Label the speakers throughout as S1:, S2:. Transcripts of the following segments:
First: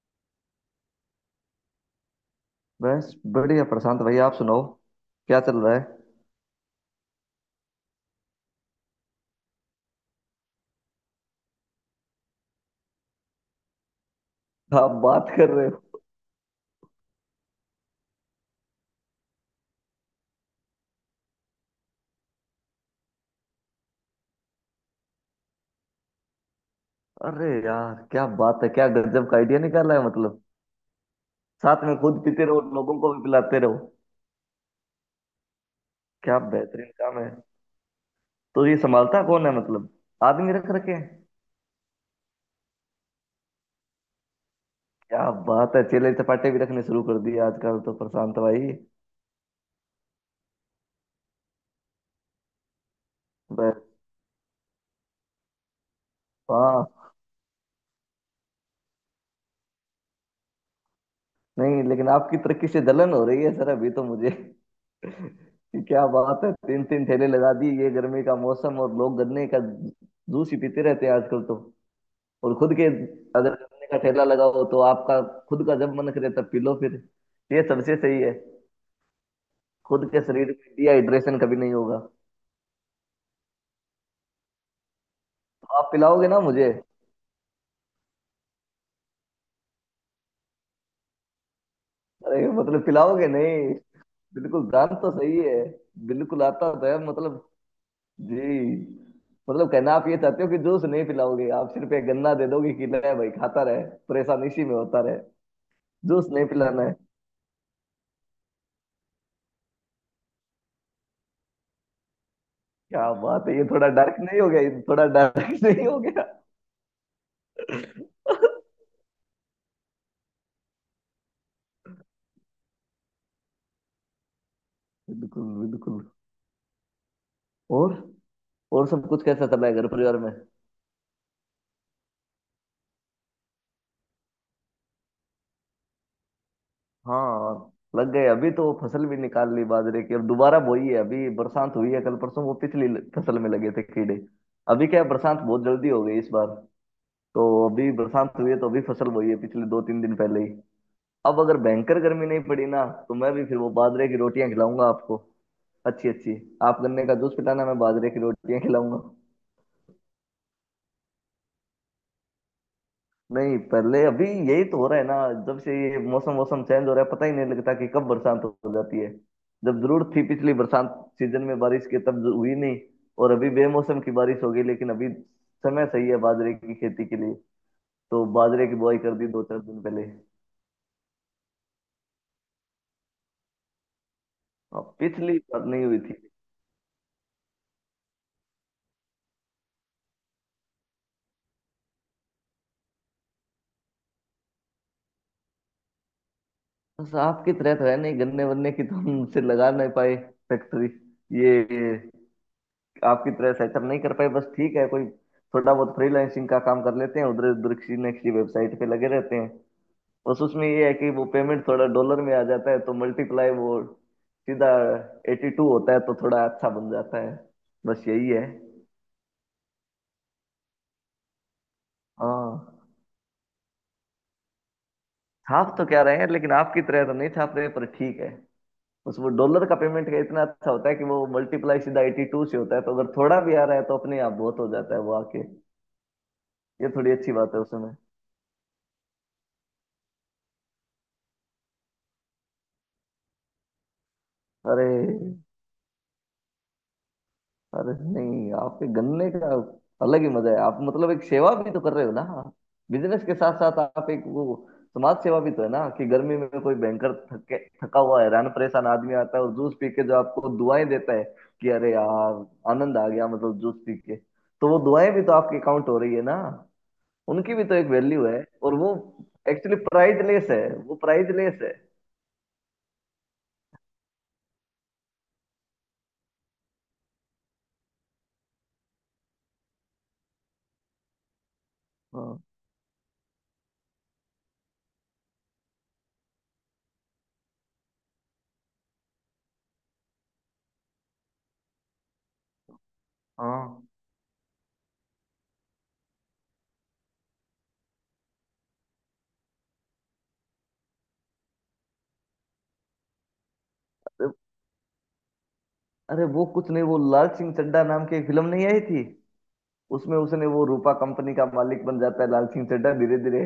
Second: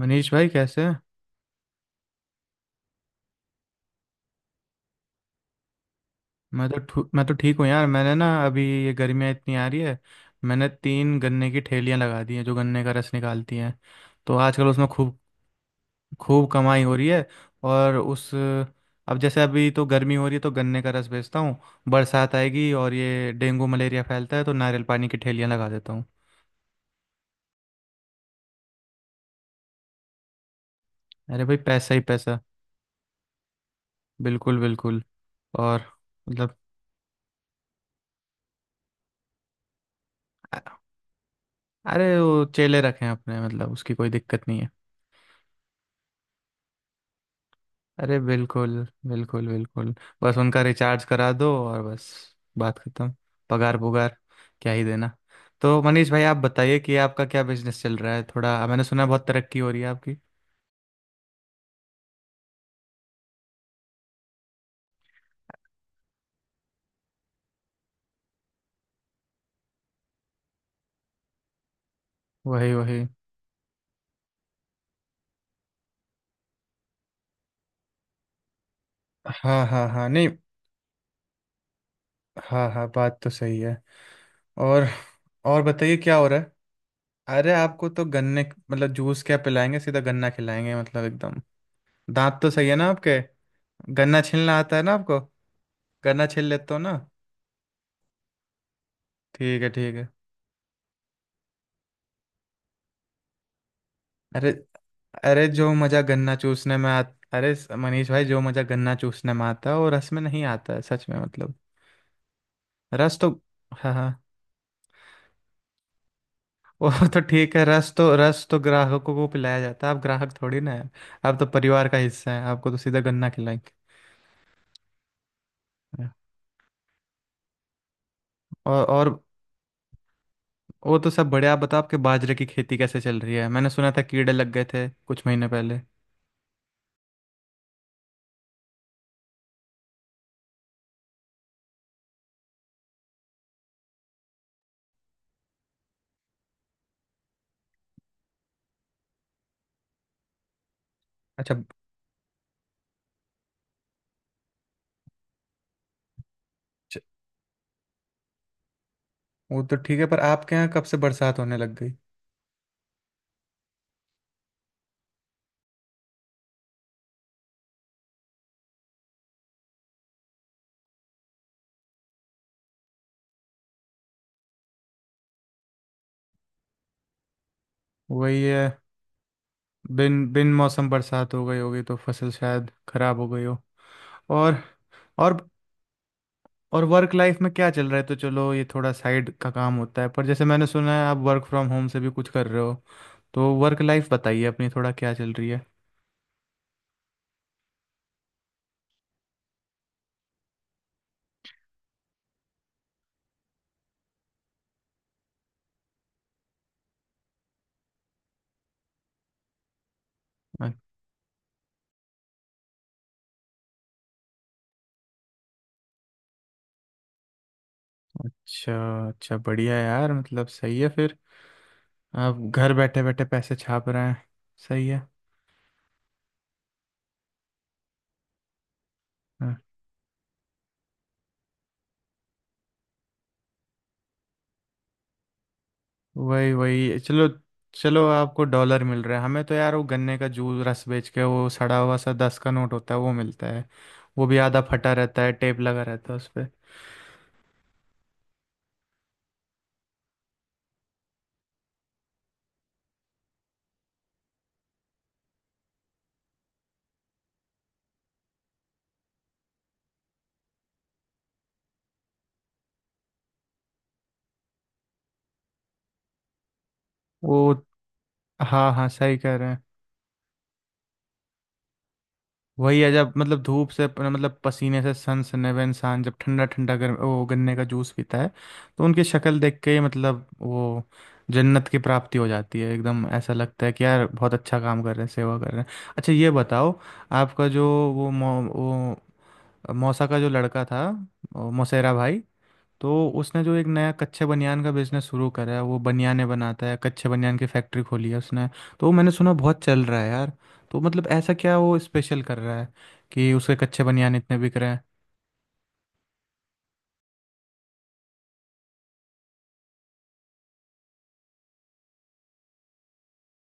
S1: मनीष भाई कैसे हैं।
S2: बस बढ़िया प्रशांत भाई। आप सुनाओ, क्या चल रहा है।
S1: मैं तो ठीक हूँ यार। मैंने ना अभी ये गर्मियाँ इतनी आ रही है। मैंने तीन गन्ने की ठेलियाँ लगा दी हैं जो गन्ने का रस निकालती हैं। तो आजकल उसमें
S2: आप
S1: खूब
S2: बात कर रहे हो?
S1: खूब कमाई हो रही है। और उस अब जैसे अभी तो गर्मी हो रही है तो गन्ने का रस बेचता हूँ। बरसात आएगी और ये डेंगू मलेरिया फैलता है तो नारियल पानी की ठेलियाँ लगा देता हूँ।
S2: अरे यार, क्या बात है! क्या गजब का आइडिया निकाला है मतलब।
S1: अरे भाई
S2: साथ
S1: पैसा
S2: में
S1: ही
S2: खुद
S1: पैसा।
S2: पीते रहो, लोगों को भी पिलाते रहो।
S1: बिल्कुल बिल्कुल। और
S2: क्या
S1: मतलब
S2: बेहतरीन काम है। तो ये संभालता कौन है मतलब? आदमी रख
S1: अ-
S2: रखे हैं?
S1: अरे वो चेले रखे हैं अपने मतलब उसकी कोई दिक्कत नहीं है।
S2: क्या बात है, चेले चपाटे भी रखने शुरू कर दिए आजकल तो
S1: अरे
S2: प्रशांत
S1: बिल्कुल।
S2: भाई।
S1: बिल्कुल बिल्कुल। बस उनका रिचार्ज करा दो और बस। बात खत्म। पगार
S2: बस।
S1: पुगार क्या ही देना। तो मनीष भाई आप बताइए कि
S2: हाँ।
S1: आपका क्या बिजनेस चल रहा है, थोड़ा मैंने सुना है बहुत तरक्की हो रही है आपकी।
S2: नहीं, लेकिन आपकी तरक्की से जलन हो रही है सर अभी तो मुझे। क्या बात है, तीन तीन ठेले लगा दिए, ये गर्मी का मौसम और लोग गन्ने का जूस ही पीते रहते हैं आजकल तो। और
S1: वही
S2: खुद के,
S1: वही।
S2: अगर गन्ने का ठेला लगाओ तो आपका खुद का जब मन करे तब पी लो फिर। ये सबसे सही है।
S1: हाँ हाँ
S2: खुद
S1: हाँ
S2: के
S1: नहीं।
S2: शरीर में डिहाइड्रेशन कभी नहीं होगा तो।
S1: हाँ हाँ बात तो सही है। और और
S2: आप
S1: बताइए क्या हो
S2: पिलाओगे ना
S1: रहा है।
S2: मुझे?
S1: अरे आपको तो गन्ने मतलब जूस क्या पिलाएंगे सीधा गन्ना खिलाएंगे मतलब एकदम। दांत
S2: अरे
S1: तो सही है
S2: मतलब
S1: ना आपके।
S2: पिलाओगे नहीं?
S1: गन्ना छीलना
S2: बिल्कुल
S1: आता है ना
S2: जान तो
S1: आपको।
S2: सही है।
S1: गन्ना
S2: बिल्कुल
S1: छील
S2: आता
S1: लेते हो
S2: तो
S1: ना।
S2: है मतलब। जी।
S1: ठीक है
S2: मतलब कहना
S1: ठीक
S2: आप
S1: है।
S2: ये चाहते हो कि जूस नहीं पिलाओगे, आप सिर्फ एक गन्ना दे दोगे कि ले भाई खाता रहे, परेशान
S1: अरे
S2: इसी में होता।
S1: अरे जो मजा
S2: जूस
S1: गन्ना
S2: नहीं
S1: चूसने
S2: पिलाना
S1: में
S2: है।
S1: आ। अरे मनीष भाई जो मजा गन्ना चूसने में आता है वो रस में नहीं आता है सच में मतलब।
S2: क्या
S1: रस तो
S2: बात है, ये थोड़ा
S1: हाँ हाँ।
S2: डार्क नहीं हो गया? ये थोड़ा डार्क नहीं हो गया?
S1: वो तो ठीक है रस तो ग्राहकों को पिलाया जाता है। आप ग्राहक थोड़ी ना है। आप तो परिवार का हिस्सा है आपको तो सीधा गन्ना खिलाएंगे।
S2: बिल्कुल बिल्कुल। और
S1: और
S2: और सब
S1: और।
S2: कुछ कैसा चला है घर परिवार में?
S1: वो तो सब बढ़िया आप बताओ आपके बाजरे की खेती कैसे चल रही है, मैंने सुना था कीड़े लग गए थे कुछ महीने पहले।
S2: हाँ, लग गए। अभी तो फसल भी निकाल ली बाजरे की, अब दोबारा बोई है। अभी बरसात हुई है कल परसों। वो पिछली फसल में लगे थे कीड़े। अभी क्या है, बरसात बहुत जल्दी हो गई इस बार, तो अभी बरसात हुई है तो अभी फसल बोई है पिछले दो तीन दिन पहले ही। अब
S1: अच्छा।
S2: अगर भयंकर गर्मी नहीं पड़ी ना तो मैं भी फिर वो बाजरे की रोटियां खिलाऊंगा आपको। अच्छी अच्छी। आप
S1: च-
S2: गन्ने का जूस पिलाना, मैं बाजरे की रोटियां खिलाऊंगा।
S1: वो तो ठीक है पर आपके यहाँ कब से बरसात होने लग गई।
S2: नहीं पहले अभी यही तो हो रहा है ना। जब से ये मौसम मौसम चेंज हो रहा है पता ही नहीं लगता कि कब बरसात हो जाती है। जब जरूरत थी पिछली बरसात सीजन में बारिश की, तब हुई नहीं, और अभी बेमौसम की बारिश हो गई, लेकिन अभी समय सही है बाजरे की खेती के लिए। तो
S1: वही
S2: बाजरे की
S1: है।
S2: बुआई कर दी दो चार दिन पहले।
S1: बिन बिन मौसम बरसात हो गई होगी तो फसल शायद खराब हो गई हो। और
S2: अब
S1: और।
S2: पिछली बार नहीं हुई थी।
S1: और वर्क लाइफ में क्या चल रहा है, तो चलो ये थोड़ा साइड का काम होता है पर जैसे मैंने सुना है आप वर्क फ्रॉम होम से भी कुछ कर रहे हो। तो वर्क लाइफ बताइए अपनी थोड़ा क्या चल रही है।
S2: बस आपकी तरह तो है नहीं, गन्ने वन्ने की तो हम से लगा नहीं पाए फैक्ट्री। ये आपकी तरह सेटअप नहीं कर पाए, बस ठीक है कोई। थोड़ा बहुत फ्रीलांसिंग का काम कर लेते हैं, उधर उधर किसी न किसी वेबसाइट पे लगे रहते हैं। बस उसमें
S1: अ-
S2: ये है कि वो पेमेंट थोड़ा डॉलर में आ जाता है तो मल्टीप्लाई वो सीधा एटी टू होता है तो थोड़ा अच्छा बन जाता है। बस यही है।
S1: अच्छा अच्छा बढ़िया यार मतलब सही है फिर। आप घर
S2: हाँ,
S1: बैठे बैठे पैसे छाप रहे हैं। सही है।
S2: छाप तो क्या रहे हैं लेकिन आपकी तरह तो नहीं छाप रहे, पर ठीक है। बस वो डॉलर का पेमेंट का इतना अच्छा होता है कि वो मल्टीप्लाई सीधा एटी टू से होता है, तो अगर थोड़ा भी आ रहा है तो अपने आप बहुत हो जाता है वो आके।
S1: वही
S2: ये
S1: वही
S2: थोड़ी
S1: चलो।
S2: अच्छी बात है उसमें।
S1: चलो आपको डॉलर मिल रहा है हमें तो यार वो गन्ने का जूस रस बेच के वो सड़ा हुआ सा 10 का नोट होता है वो मिलता है। वो भी आधा
S2: अरे
S1: फटा रहता है टेप लगा रहता है उस पे।
S2: अरे नहीं, आपके गन्ने का अलग ही मजा है। आप मतलब एक सेवा भी तो कर रहे हो ना, बिजनेस के साथ साथ। आप एक वो समाज सेवा भी तो है ना, कि गर्मी में कोई भयंकर थके थका हुआ हैरान परेशान आदमी आता है और जूस पी के जो आपको दुआएं देता है कि अरे यार आनंद आ गया मतलब जूस पी के, तो वो दुआएं भी तो आपके काउंट हो रही है ना।
S1: वो
S2: उनकी भी तो एक वैल्यू है,
S1: हाँ
S2: और
S1: हाँ
S2: वो
S1: सही कह रहे हैं।
S2: एक्चुअली प्राइजलेस है। वो प्राइजलेस है।
S1: वही है जब मतलब धूप से मतलब पसीने से सनसने हुए इंसान जब ठंडा ठंडा गर्म वो गन्ने का जूस पीता है। तो उनकी शक्ल देख के ही मतलब वो जन्नत की प्राप्ति हो
S2: हाँ
S1: जाती है एकदम ऐसा लगता है कि यार बहुत अच्छा काम कर रहे हैं सेवा कर रहे हैं। अच्छा ये बताओ। आपका जो वो मौसा का जो लड़का था। मौसेरा भाई। तो उसने जो एक
S2: हाँ।
S1: नया कच्चे बनियान का बिजनेस शुरू करा है वो बनियाने बनाता है कच्चे बनियान की फैक्ट्री खोली है उसने। तो वो मैंने सुना बहुत चल रहा है यार। तो मतलब ऐसा क्या वो स्पेशल कर रहा है कि उसके कच्चे बनियान
S2: तो-
S1: इतने बिक रहे हैं।
S2: अरे वो कुछ नहीं, वो लाल सिंह चड्ढा नाम की एक फिल्म नहीं आई थी? उसमें उसने वो रूपा कंपनी का मालिक बन जाता है लाल सिंह चड्ढा, धीरे धीरे।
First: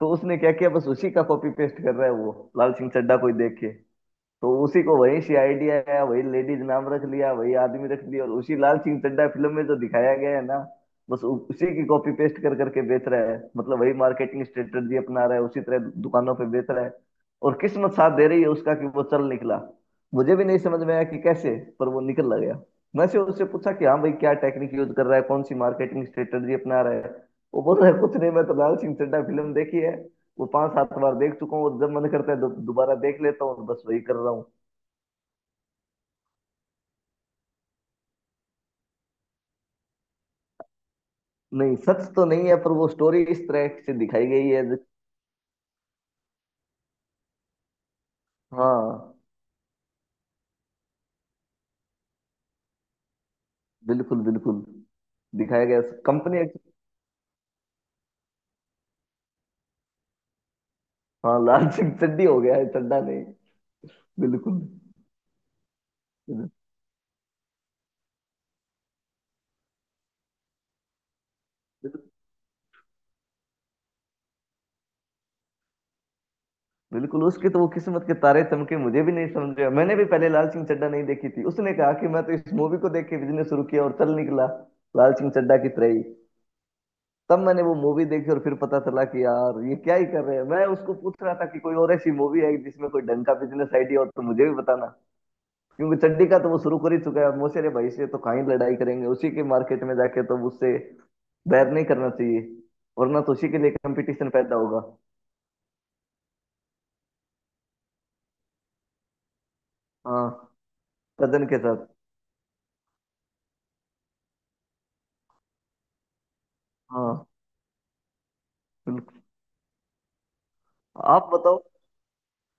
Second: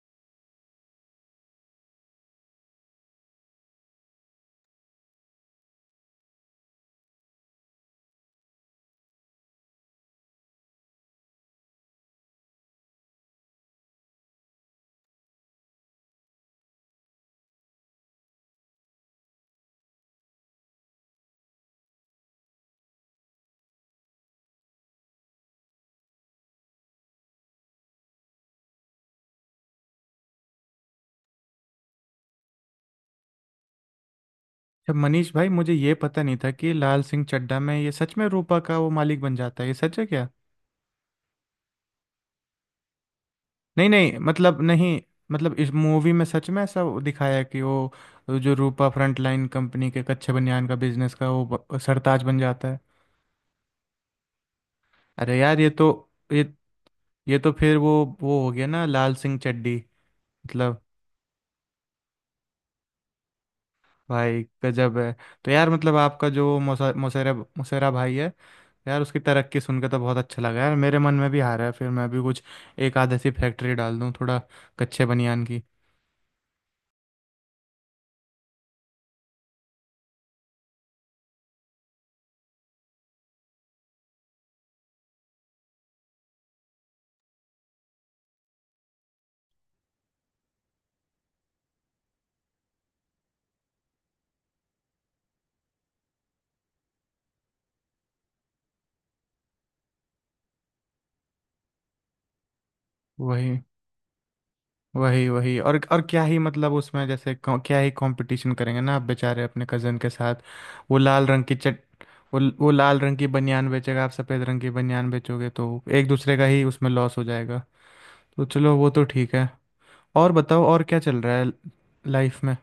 S2: तो उसने क्या किया, बस उसी का कॉपी पेस्ट कर रहा है वो। लाल सिंह चड्ढा कोई देख के, तो उसी को वही सी आइडिया आया, वही लेडीज नाम रख लिया, वही आदमी रख लिया, और उसी लाल सिंह चड्ढा फिल्म में जो दिखाया गया है ना, बस उसी की कॉपी पेस्ट कर करके बेच रहा है। मतलब वही मार्केटिंग स्ट्रेटजी अपना रहा है, उसी तरह दुकानों पे बेच रहा है। और किस्मत साथ दे रही है उसका कि वो चल निकला। मुझे भी नहीं समझ में आया कि कैसे, पर वो निकल गया। मैं से उससे पूछा कि हाँ भाई क्या टेक्निक यूज कर रहा है, कौन सी मार्केटिंग स्ट्रेटजी अपना रहा है। वो बोल रहा है कुछ नहीं, मैं तो लाल सिंह चड्ढा फिल्म देखी है, वो पांच सात बार देख चुका हूँ और जब मन करता है दोबारा देख लेता हूँ, और बस वही कर रहा हूँ।
S1: अच्छा मनीष भाई मुझे ये पता नहीं था कि लाल सिंह चड्ढा में ये सच में रूपा का वो मालिक बन जाता है, ये सच है क्या।
S2: नहीं सच तो नहीं है, पर वो स्टोरी इस तरह
S1: नहीं
S2: से
S1: नहीं
S2: दिखाई गई
S1: मतलब
S2: है।
S1: नहीं। मतलब इस मूवी में सच में ऐसा दिखाया है कि वो जो रूपा फ्रंट
S2: हाँ
S1: लाइन कंपनी के कच्चे बनियान का बिजनेस का वो सरताज बन जाता है।
S2: बिल्कुल बिल्कुल।
S1: अरे यार
S2: दिखाया
S1: ये
S2: गया
S1: तो।
S2: कंपनी।
S1: ये ये तो फिर वो हो गया ना लाल सिंह चड्ढी। मतलब।
S2: हाँ, लाल सिंह चड्ढी हो गया है, चड्ढा नहीं।
S1: भाई
S2: बिल्कुल।
S1: गजब है। तो यार मतलब आपका जो मुसेरा मुसेरा भाई है। यार उसकी तरक्की सुन के तो बहुत अच्छा लगा यार मेरे मन में भी आ रहा है फिर मैं भी कुछ एक आध ऐसी फैक्ट्री डाल दूँ थोड़ा कच्चे बनियान की।
S2: बिल्कुल, उसके तो वो किस्मत के तारे चमके, मुझे भी नहीं समझ में आया। मैंने भी पहले लाल सिंह चड्ढा नहीं देखी थी, उसने कहा कि मैं तो इस मूवी को देख के बिजनेस शुरू किया और चल निकला लाल सिंह चड्ढा की तरह ही। तब मैंने वो मूवी देखी और फिर पता चला कि यार ये क्या ही कर रहे हैं। मैं उसको पूछ रहा था कि कोई और ऐसी मूवी है जिसमें कोई ढंग का बिजनेस आइडिया हो तो मुझे भी बताना, क्योंकि चड्डी का तो वो शुरू कर ही चुका है मोसेरे भाई से, तो कहीं लड़ाई करेंगे उसी के मार्केट में जाके, तो उससे बैर नहीं करना चाहिए, वरना तो उसी
S1: वही
S2: के लिए कंपटीशन पैदा होगा।
S1: वही वही। और क्या ही मतलब उसमें जैसे क्या ही कंपटीशन करेंगे ना आप बेचारे अपने कजन के साथ।
S2: हाँ,
S1: वो लाल रंग
S2: कजन
S1: की
S2: के
S1: चट।
S2: साथ।
S1: वो लाल रंग की बनियान बेचेगा आप सफ़ेद रंग की बनियान बेचोगे तो एक दूसरे का ही उसमें लॉस हो
S2: हाँ।
S1: जाएगा। तो चलो वो तो
S2: बिल्कुल।
S1: ठीक है। और बताओ और क्या चल
S2: आप
S1: रहा है
S2: बताओ।
S1: लाइफ में।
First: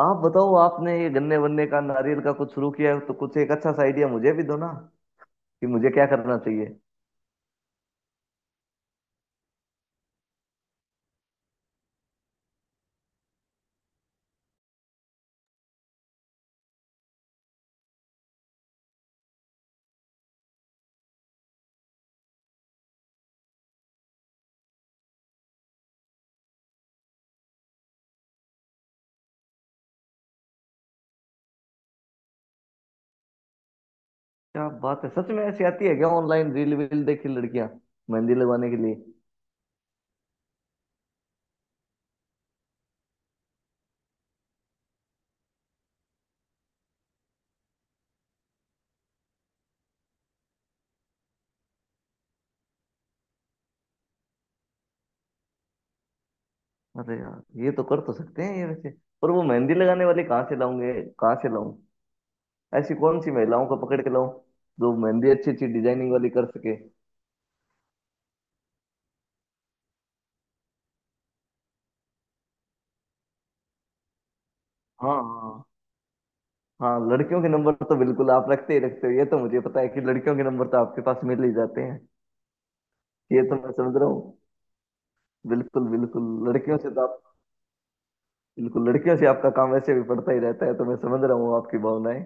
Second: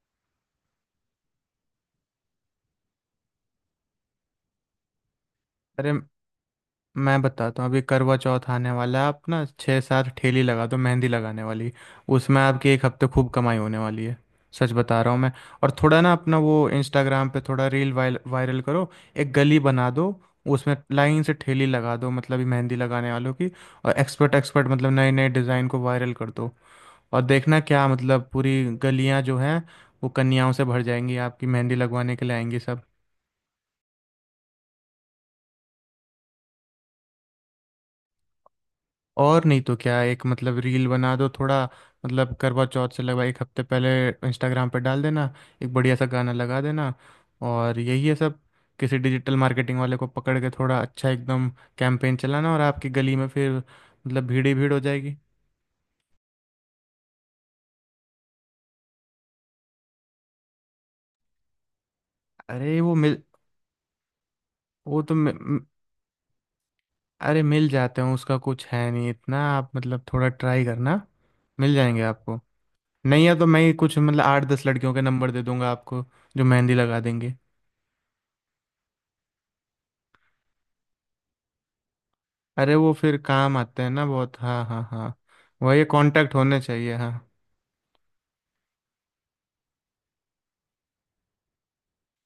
S2: आप बताओ, आपने ये गन्ने वन्ने का नारियल का कुछ शुरू किया है तो कुछ एक अच्छा सा आइडिया मुझे भी दो ना, कि मुझे
S1: अरे
S2: क्या करना चाहिए।
S1: मैं बताता हूँ अभी करवा चौथ आने वाला है आप ना छः सात ठेली लगा दो मेहंदी लगाने वाली। उसमें आपकी एक हफ्ते खूब कमाई होने वाली है। सच बता रहा हूँ मैं। और थोड़ा ना अपना वो इंस्टाग्राम पे थोड़ा रील वायल वायरल करो। एक गली बना दो। उसमें लाइन से ठेली लगा दो मतलब ये मेहंदी लगाने वालों की। और एक्सपर्ट एक्सपर्ट मतलब नए नए डिज़ाइन को वायरल कर दो। और देखना क्या मतलब पूरी गलियाँ जो हैं वो कन्याओं से भर जाएंगी आपकी मेहंदी लगवाने के लिए आएंगी सब।
S2: क्या बात है, सच में ऐसी आती है क्या, ऑनलाइन रील वील देखी लड़कियां मेहंदी लगवाने के लिए?
S1: और नहीं तो क्या एक मतलब रील बना दो थोड़ा मतलब करवा चौथ से लगभग एक हफ्ते पहले इंस्टाग्राम पे डाल देना। एक बढ़िया सा गाना लगा देना। और यही है सब। किसी डिजिटल मार्केटिंग वाले को पकड़ के थोड़ा अच्छा एकदम कैंपेन चलाना और आपकी गली में फिर मतलब भीड़ ही भीड़ हो जाएगी।
S2: अरे यार, ये तो कर तो सकते हैं ये वैसे, पर वो मेहंदी लगाने वाले कहाँ से लाऊंगे कहाँ से लाऊं?
S1: अरे वो
S2: ऐसी
S1: मिल।
S2: कौन सी महिलाओं को पकड़ के लाऊं जो
S1: वो तो
S2: मेहंदी अच्छी अच्छी डिजाइनिंग वाली कर सके?
S1: अरे मिल जाते हैं उसका कुछ है नहीं इतना आप मतलब थोड़ा ट्राई करना। मिल जाएंगे आपको। नहीं है तो मैं ही कुछ मतलब आठ दस लड़कियों के
S2: हाँ
S1: नंबर दे
S2: हाँ
S1: दूंगा आपको जो मेहंदी
S2: हाँ,
S1: लगा देंगे।
S2: लड़कियों के नंबर तो बिल्कुल आप रखते ही रखते हो, ये तो मुझे पता है कि लड़कियों के नंबर तो आपके पास मिल ही जाते हैं।
S1: अरे वो फिर
S2: ये तो
S1: काम
S2: मैं
S1: आते हैं
S2: समझ
S1: ना
S2: रहा हूँ।
S1: बहुत हाँ हाँ हाँ। वही
S2: बिल्कुल बिल्कुल,
S1: कांटेक्ट होने
S2: लड़कियों से
S1: चाहिए
S2: तो
S1: हाँ।
S2: आप। बिल्कुल, लड़कियों से आपका काम वैसे भी पड़ता ही रहता है, तो मैं समझ रहा हूँ आपकी भावनाएं।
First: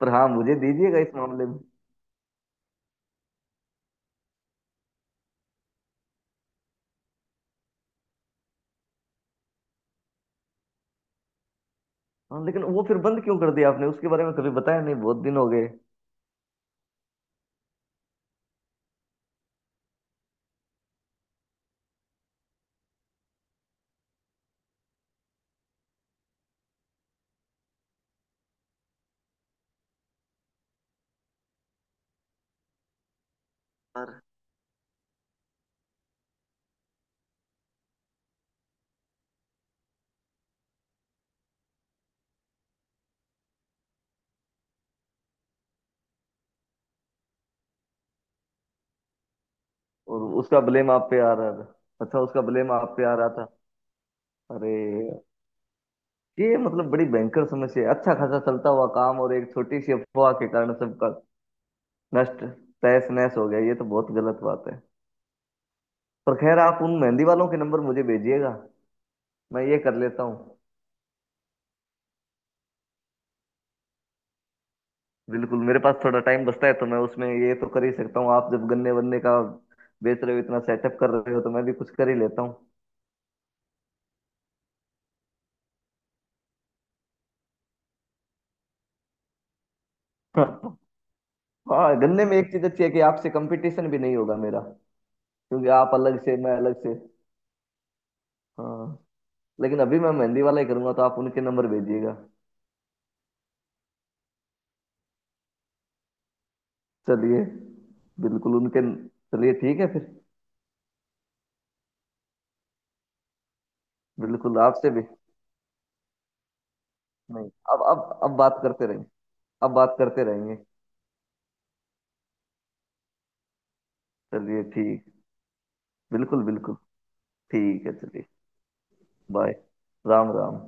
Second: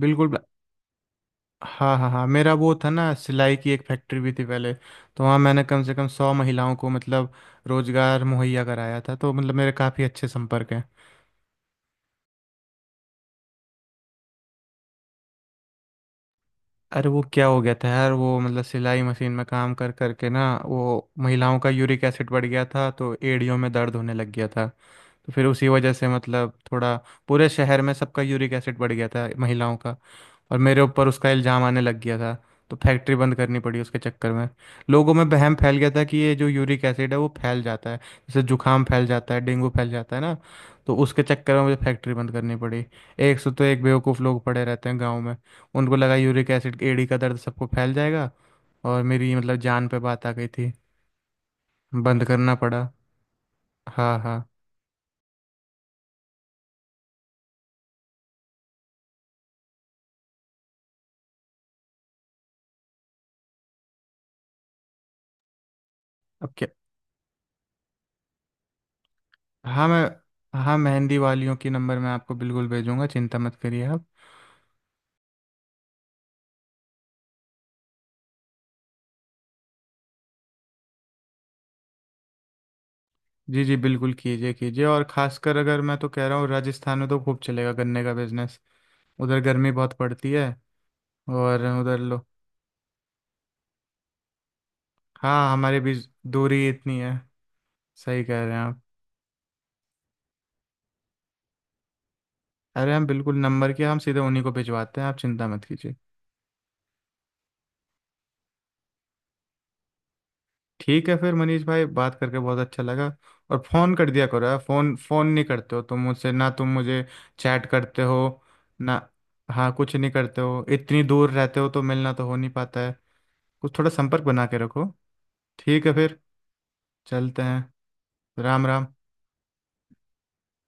S2: पर हाँ,
S1: बिल्कुल
S2: मुझे दीजिएगा इस मामले में।
S1: हाँ हाँ हाँ मेरा वो था ना सिलाई की एक फैक्ट्री भी थी पहले तो वहाँ मैंने कम से कम 100 महिलाओं को मतलब रोजगार मुहैया कराया था तो मतलब मेरे काफ़ी अच्छे संपर्क हैं।
S2: हाँ, लेकिन वो फिर बंद क्यों कर दिया? आपने उसके बारे में कभी बताया नहीं, बहुत दिन हो गए।
S1: अरे वो क्या हो गया था यार वो मतलब सिलाई मशीन में काम कर करके ना वो महिलाओं का यूरिक एसिड बढ़ गया था तो एड़ियों में दर्द होने लग गया था। तो फिर उसी वजह से मतलब थोड़ा पूरे शहर में सबका यूरिक एसिड बढ़ गया था महिलाओं का। और मेरे ऊपर उसका इल्ज़ाम आने लग गया था। तो फैक्ट्री बंद करनी पड़ी उसके
S2: और
S1: चक्कर में। लोगों में वहम फैल गया था कि ये जो यूरिक एसिड है वो फैल जाता है जैसे जुकाम फैल जाता है डेंगू फैल जाता है ना। तो उसके चक्कर में मुझे फैक्ट्री बंद करनी पड़ी। एक से तो एक बेवकूफ़ लोग पड़े रहते हैं गाँव में। उनको लगा यूरिक एसिड एड़ी का दर्द सबको फैल जाएगा। और मेरी मतलब जान पे
S2: और
S1: बात आ गई
S2: उसका
S1: थी।
S2: ब्लेम आप पे आ रहा था। अच्छा,
S1: बंद
S2: उसका
S1: करना
S2: ब्लेम
S1: पड़ा।
S2: आप पे आ रहा था।
S1: हाँ हाँ।
S2: अरे, ये मतलब बड़ी भयंकर समस्या है, अच्छा खासा चलता हुआ काम और एक छोटी सी अफवाह के कारण सबका नष्ट तहस नहस हो गया। ये तो बहुत गलत बात है। पर
S1: अब
S2: खैर,
S1: क्या।
S2: आप उन मेहंदी वालों के नंबर मुझे भेजिएगा, मैं ये
S1: हाँ
S2: कर
S1: मैं।
S2: लेता हूँ।
S1: हाँ मेहंदी वालियों की नंबर मैं आपको बिल्कुल भेजूंगा चिंता मत करिए आप।
S2: बिल्कुल, मेरे पास थोड़ा टाइम बचता है तो मैं उसमें ये तो कर ही सकता हूँ। आप जब गन्ने वन्ने का बेच रहे हो, इतना सेटअप कर रहे हो, तो मैं भी कुछ कर ही लेता
S1: जी जी बिल्कुल कीजिए कीजिए और खासकर अगर मैं तो कह रहा हूँ राजस्थान में तो खूब चलेगा गन्ने का बिजनेस। उधर गर्मी बहुत पड़ती है।
S2: हूँ।
S1: और
S2: हाँ,
S1: उधर
S2: गन्ने
S1: लो।
S2: में एक चीज अच्छी है कि आपसे कंपटीशन भी नहीं होगा मेरा,
S1: हाँ
S2: क्योंकि
S1: हमारे
S2: आप
S1: बीच
S2: अलग से मैं
S1: दूरी
S2: अलग से।
S1: इतनी है। सही कह रहे हैं आप।
S2: हाँ, लेकिन अभी मैं मेहंदी वाला ही करूंगा, तो आप उनके नंबर भेजिएगा।
S1: अरे हम बिल्कुल नंबर के हम सीधे उन्हीं को भिजवाते हैं आप चिंता मत कीजिए।
S2: चलिए, बिल्कुल उनके। चलिए ठीक है फिर।
S1: ठीक है फिर मनीष भाई बात करके बहुत अच्छा लगा। और फ़ोन कर दिया करो यार
S2: बिल्कुल आपसे
S1: फ़ोन
S2: भी।
S1: फ़ोन नहीं करते हो तुम मुझसे ना तुम मुझे
S2: नहीं,
S1: चैट
S2: अब
S1: करते हो
S2: अब अब बात करते
S1: ना।
S2: रहेंगे। अब
S1: हाँ
S2: बात
S1: कुछ नहीं
S2: करते
S1: करते
S2: रहेंगे।
S1: हो इतनी दूर रहते हो तो मिलना तो हो नहीं पाता है। कुछ थोड़ा संपर्क बना के
S2: चलिए
S1: रखो।
S2: ठीक।
S1: ठीक है फिर
S2: बिल्कुल बिल्कुल।
S1: चलते हैं।
S2: ठीक है चलिए।
S1: राम राम।
S2: बाय। राम राम।